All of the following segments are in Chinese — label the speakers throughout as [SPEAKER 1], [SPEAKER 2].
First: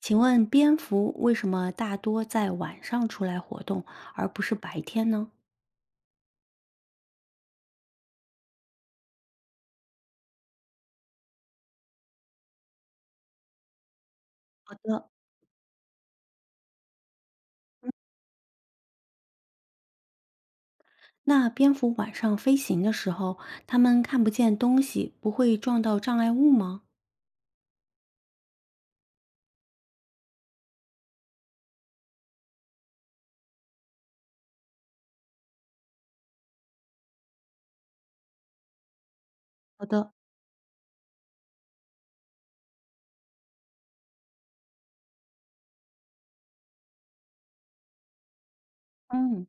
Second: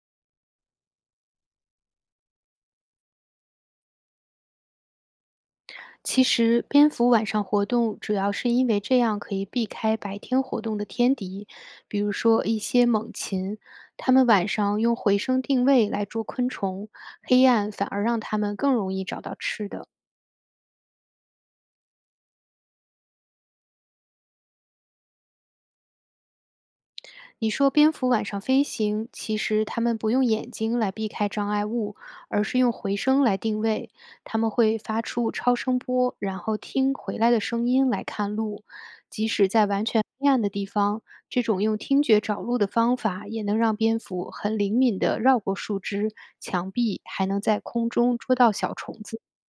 [SPEAKER 1] 请问蝙蝠为什么大多在晚上出来活动，而不是白天呢？
[SPEAKER 2] 其实，蝙蝠晚上活动主要是因为这样可以避开白天活动的天敌，比如说一些猛禽。它们晚
[SPEAKER 1] 好
[SPEAKER 2] 上用
[SPEAKER 1] 的。
[SPEAKER 2] 回声定位来捉昆虫，黑暗反而让它们更容易找到吃的。
[SPEAKER 1] 那蝙蝠晚上飞行的时候，它们看不见东西，不会撞到障碍物吗？
[SPEAKER 2] 你说蝙蝠晚上飞行，其实它们不用眼睛来避开障碍物，而是用回声来定位。它们会发出超声波，然后听回来的声音来看路。即使在
[SPEAKER 1] 好
[SPEAKER 2] 完全
[SPEAKER 1] 的。
[SPEAKER 2] 黑暗的地方，这种用听觉找路的方法也能让蝙蝠很灵敏地绕过树枝、墙壁，还能在空中捉到小虫子。
[SPEAKER 1] 嗯，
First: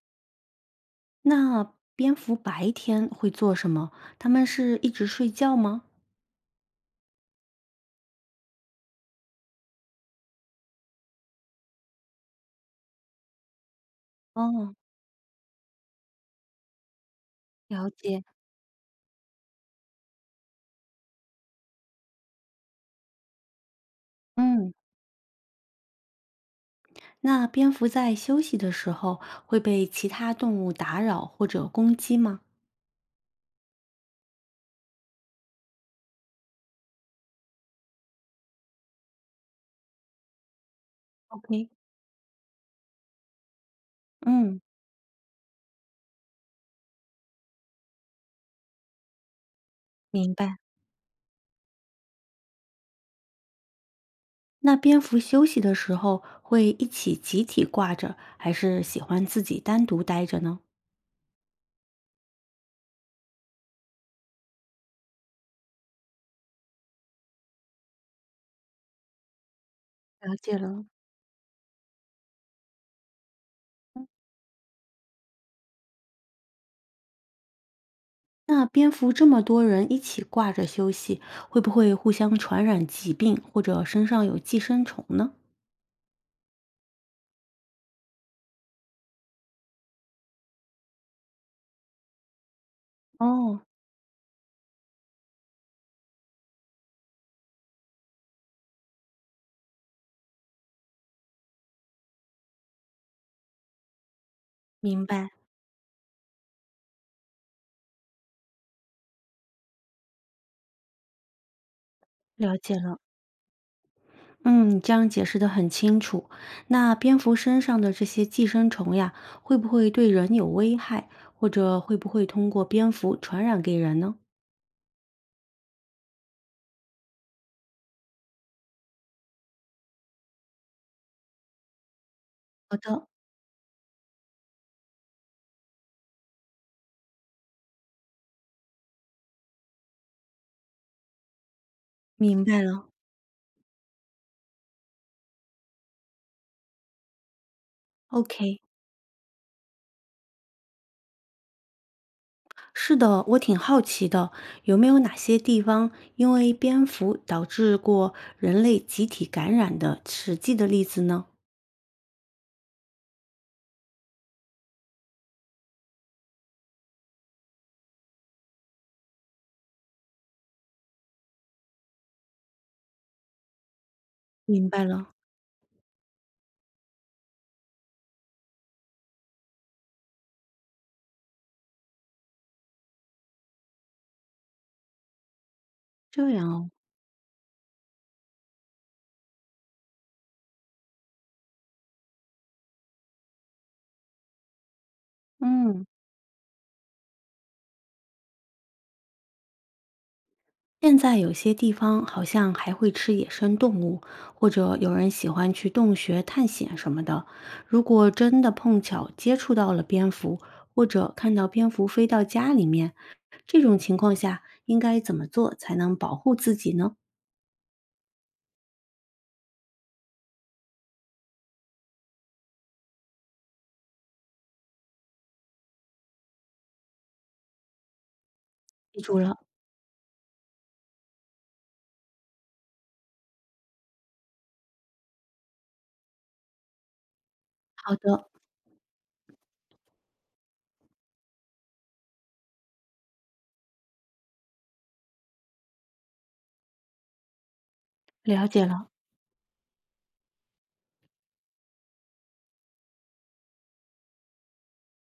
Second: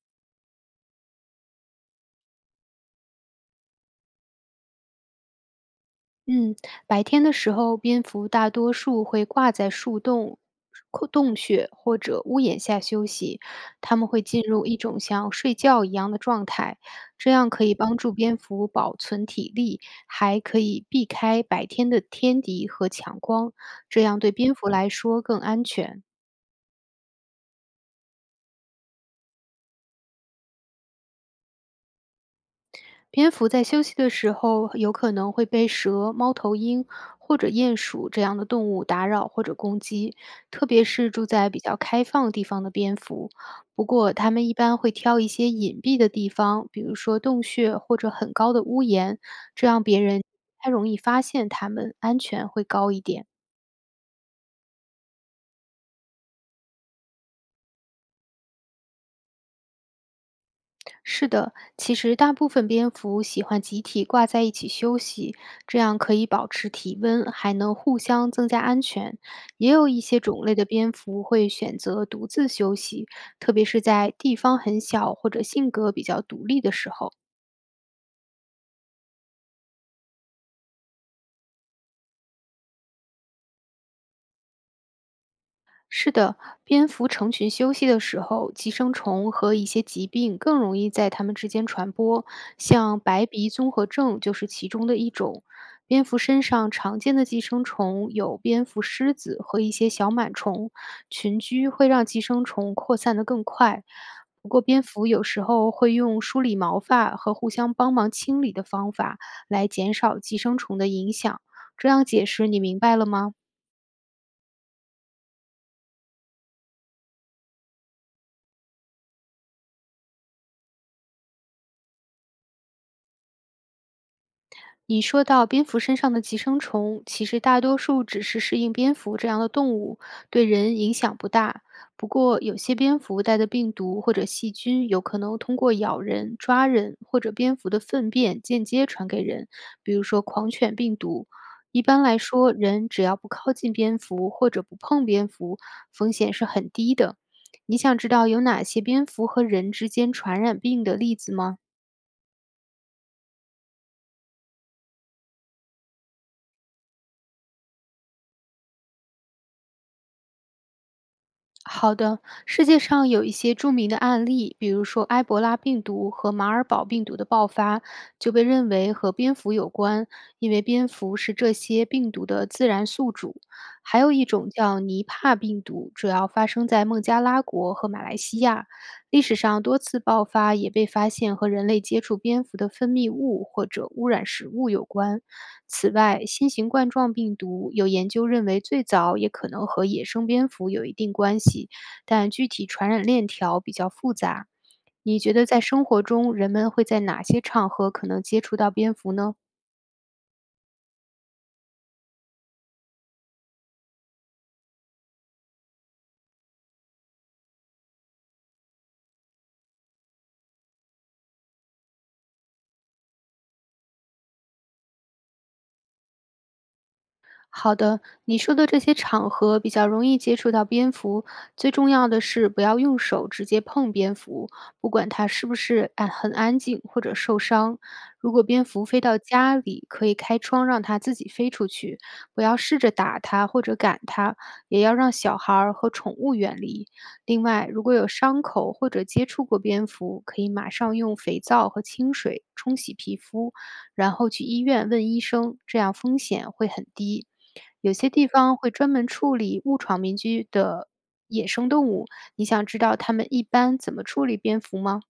[SPEAKER 1] 那蝙蝠白天会做什么？它们是一直睡觉吗？
[SPEAKER 2] 嗯，白天的时候，蝙蝠大多数会挂在树洞、窟洞穴或者屋檐下休息，它们会进入
[SPEAKER 1] 哦，
[SPEAKER 2] 一种像睡觉一样的状态，这样可以
[SPEAKER 1] 了
[SPEAKER 2] 帮助
[SPEAKER 1] 解。
[SPEAKER 2] 蝙蝠保存体力，还可以避开白天的天敌和强光，这样对蝙蝠
[SPEAKER 1] 嗯，
[SPEAKER 2] 来说更安全。
[SPEAKER 1] 那蝙蝠在休息的时候会被其他动物打扰或者攻击吗？
[SPEAKER 2] 蝙蝠在休息的时候，有可能会被蛇、猫头鹰或者鼹鼠这样的动物打扰或者攻击，特别是住在比
[SPEAKER 1] OK，
[SPEAKER 2] 较开放地方的蝙蝠。不过，它们一
[SPEAKER 1] 嗯，
[SPEAKER 2] 般会挑一些隐蔽的地方，比如说洞穴或者很高的屋檐，这样别人不
[SPEAKER 1] 明白。
[SPEAKER 2] 太容易发现它们，安全会高一点。
[SPEAKER 1] 那蝙蝠休息的时候会一起集体挂着，还是喜欢自己单独待着呢？
[SPEAKER 2] 是的，其实大部分蝙蝠喜欢集体挂在一起休息，这样可以保持体温，还能互相增加安全。也有一些
[SPEAKER 1] 了
[SPEAKER 2] 种类
[SPEAKER 1] 解
[SPEAKER 2] 的
[SPEAKER 1] 了。
[SPEAKER 2] 蝙蝠会选择独自休息，特别是在地方很小或者性格比较独立的时候。
[SPEAKER 1] 那蝙蝠这么多人一起挂着休息，会不会互相传染疾病，或者身上有寄生虫呢？
[SPEAKER 2] 是的，蝙蝠成群休息的时候，寄生虫和一些疾病更容易在它们之间传播，像白鼻
[SPEAKER 1] 哦，
[SPEAKER 2] 综合症就是其中的一种。蝙蝠身上常见的寄生虫有蝙蝠虱子和一些小螨虫，群居会让寄生虫扩散得更快。不过，蝙
[SPEAKER 1] 明
[SPEAKER 2] 蝠有
[SPEAKER 1] 白，
[SPEAKER 2] 时候会用梳理毛发和互相帮忙清理的方法来减少寄生虫的影响。这样解释
[SPEAKER 1] 了
[SPEAKER 2] 你
[SPEAKER 1] 解
[SPEAKER 2] 明白
[SPEAKER 1] 了。
[SPEAKER 2] 了吗？
[SPEAKER 1] 嗯，你这样解释的很清楚。那蝙蝠身上的这些寄生虫呀，会不会对人有危害，或者会不会通过蝙蝠传染给人呢？
[SPEAKER 2] 你说到蝙蝠身上的寄生虫，其实大多数只是适应蝙蝠这样的动物，对人影响不大。不过，有些蝙蝠带的病毒或者细菌，有可能通过咬人、抓人或者蝙蝠的粪便间接传给人，比如说狂犬病毒。一般来
[SPEAKER 1] 明
[SPEAKER 2] 说，
[SPEAKER 1] 白了
[SPEAKER 2] 人只要不靠近蝙蝠或者不碰蝙蝠，风险是很低的。你想知道有
[SPEAKER 1] ，OK。
[SPEAKER 2] 哪些蝙蝠和人之间传染病的例子吗？
[SPEAKER 1] 是的，我挺好奇的，有没有哪些地方因为蝙蝠导致过人类集体感染的实际的例子呢？
[SPEAKER 2] 好的，世界上有一些著名的案例，比如说埃博拉病毒和马尔堡病毒的爆发，就被认为和蝙蝠有关，因为蝙蝠是这些病毒的自然宿主。还有一种
[SPEAKER 1] 明
[SPEAKER 2] 叫
[SPEAKER 1] 白
[SPEAKER 2] 尼
[SPEAKER 1] 了，
[SPEAKER 2] 帕病毒，主要发生在孟加拉国和马来西亚。历史上多次爆发也被发现和人类接触蝙蝠的分泌物或者污染食物有关。此外，
[SPEAKER 1] 这
[SPEAKER 2] 新
[SPEAKER 1] 样哦。
[SPEAKER 2] 型冠状病毒有研究认为最早也可能和野生蝙蝠有一定关系，但具体传染链条比较复杂。你觉得在生
[SPEAKER 1] 嗯，
[SPEAKER 2] 活中，人们会在哪些场合可能接触到蝙蝠呢？
[SPEAKER 1] 现在有些地方好像还会吃野生动物，或者有人喜欢去洞穴探险什么的。如果真的碰巧接触到了蝙蝠，或者看到蝙蝠飞到家里面，这种情况下应该怎么做才能保护自己呢？
[SPEAKER 2] 好的，你说的这些场合比较容易接触到蝙蝠，最重要的是不要用手直接碰蝙蝠，不管它是不是安很安静或者受伤。如果蝙蝠
[SPEAKER 1] 记
[SPEAKER 2] 飞到
[SPEAKER 1] 住了，
[SPEAKER 2] 家里，可以开窗让它自己飞出去，不要试着打它或者赶它，也要让小孩儿和宠物远离。另外，如果
[SPEAKER 1] 好
[SPEAKER 2] 有
[SPEAKER 1] 的，
[SPEAKER 2] 伤口或者接触过蝙蝠，可以马上用肥皂和清水冲洗皮肤，然后去医院问医生，这样风险会很低。有些地
[SPEAKER 1] 了
[SPEAKER 2] 方
[SPEAKER 1] 解
[SPEAKER 2] 会
[SPEAKER 1] 了。
[SPEAKER 2] 专门处理误闯民居的野生动物，你想知道他们一般怎么处理蝙蝠吗？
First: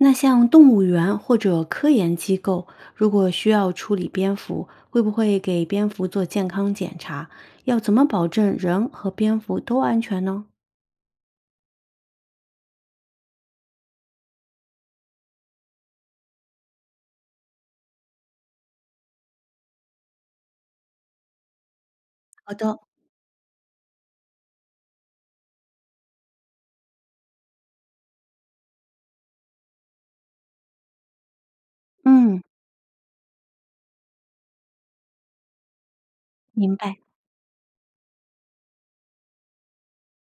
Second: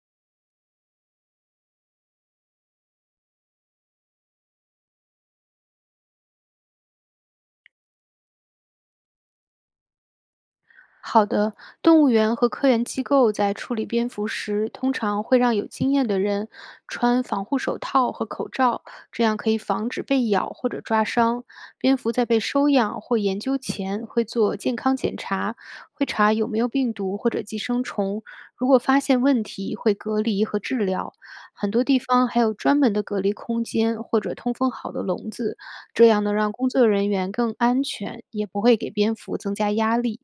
[SPEAKER 1] 那像动物园或者科研机构，如果需要处理蝙蝠，会不会给蝙蝠做健康检查？要怎么保证人和蝙蝠都安全呢？
[SPEAKER 2] 好的，动物园和科研机构在处理蝙蝠时，通常会让有经验的人穿防护手套和口罩，这样可以防止被咬或者抓伤。蝙蝠在被
[SPEAKER 1] 好
[SPEAKER 2] 收
[SPEAKER 1] 的，
[SPEAKER 2] 养或研究前会做健康检查，会查有没有病毒或者寄生虫，如果发现问题会隔离和治疗。很多地方
[SPEAKER 1] 嗯，
[SPEAKER 2] 还有专门的隔离空间或者通风好的笼子，这样能让工
[SPEAKER 1] 明
[SPEAKER 2] 作
[SPEAKER 1] 白。
[SPEAKER 2] 人员更安全，也不会给蝙蝠增加压力。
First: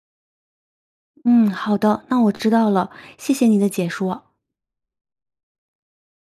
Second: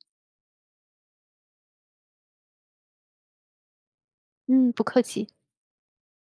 [SPEAKER 1] 嗯，好的，那我知道了，谢谢你的解说啊。
[SPEAKER 2] 嗯，不客气。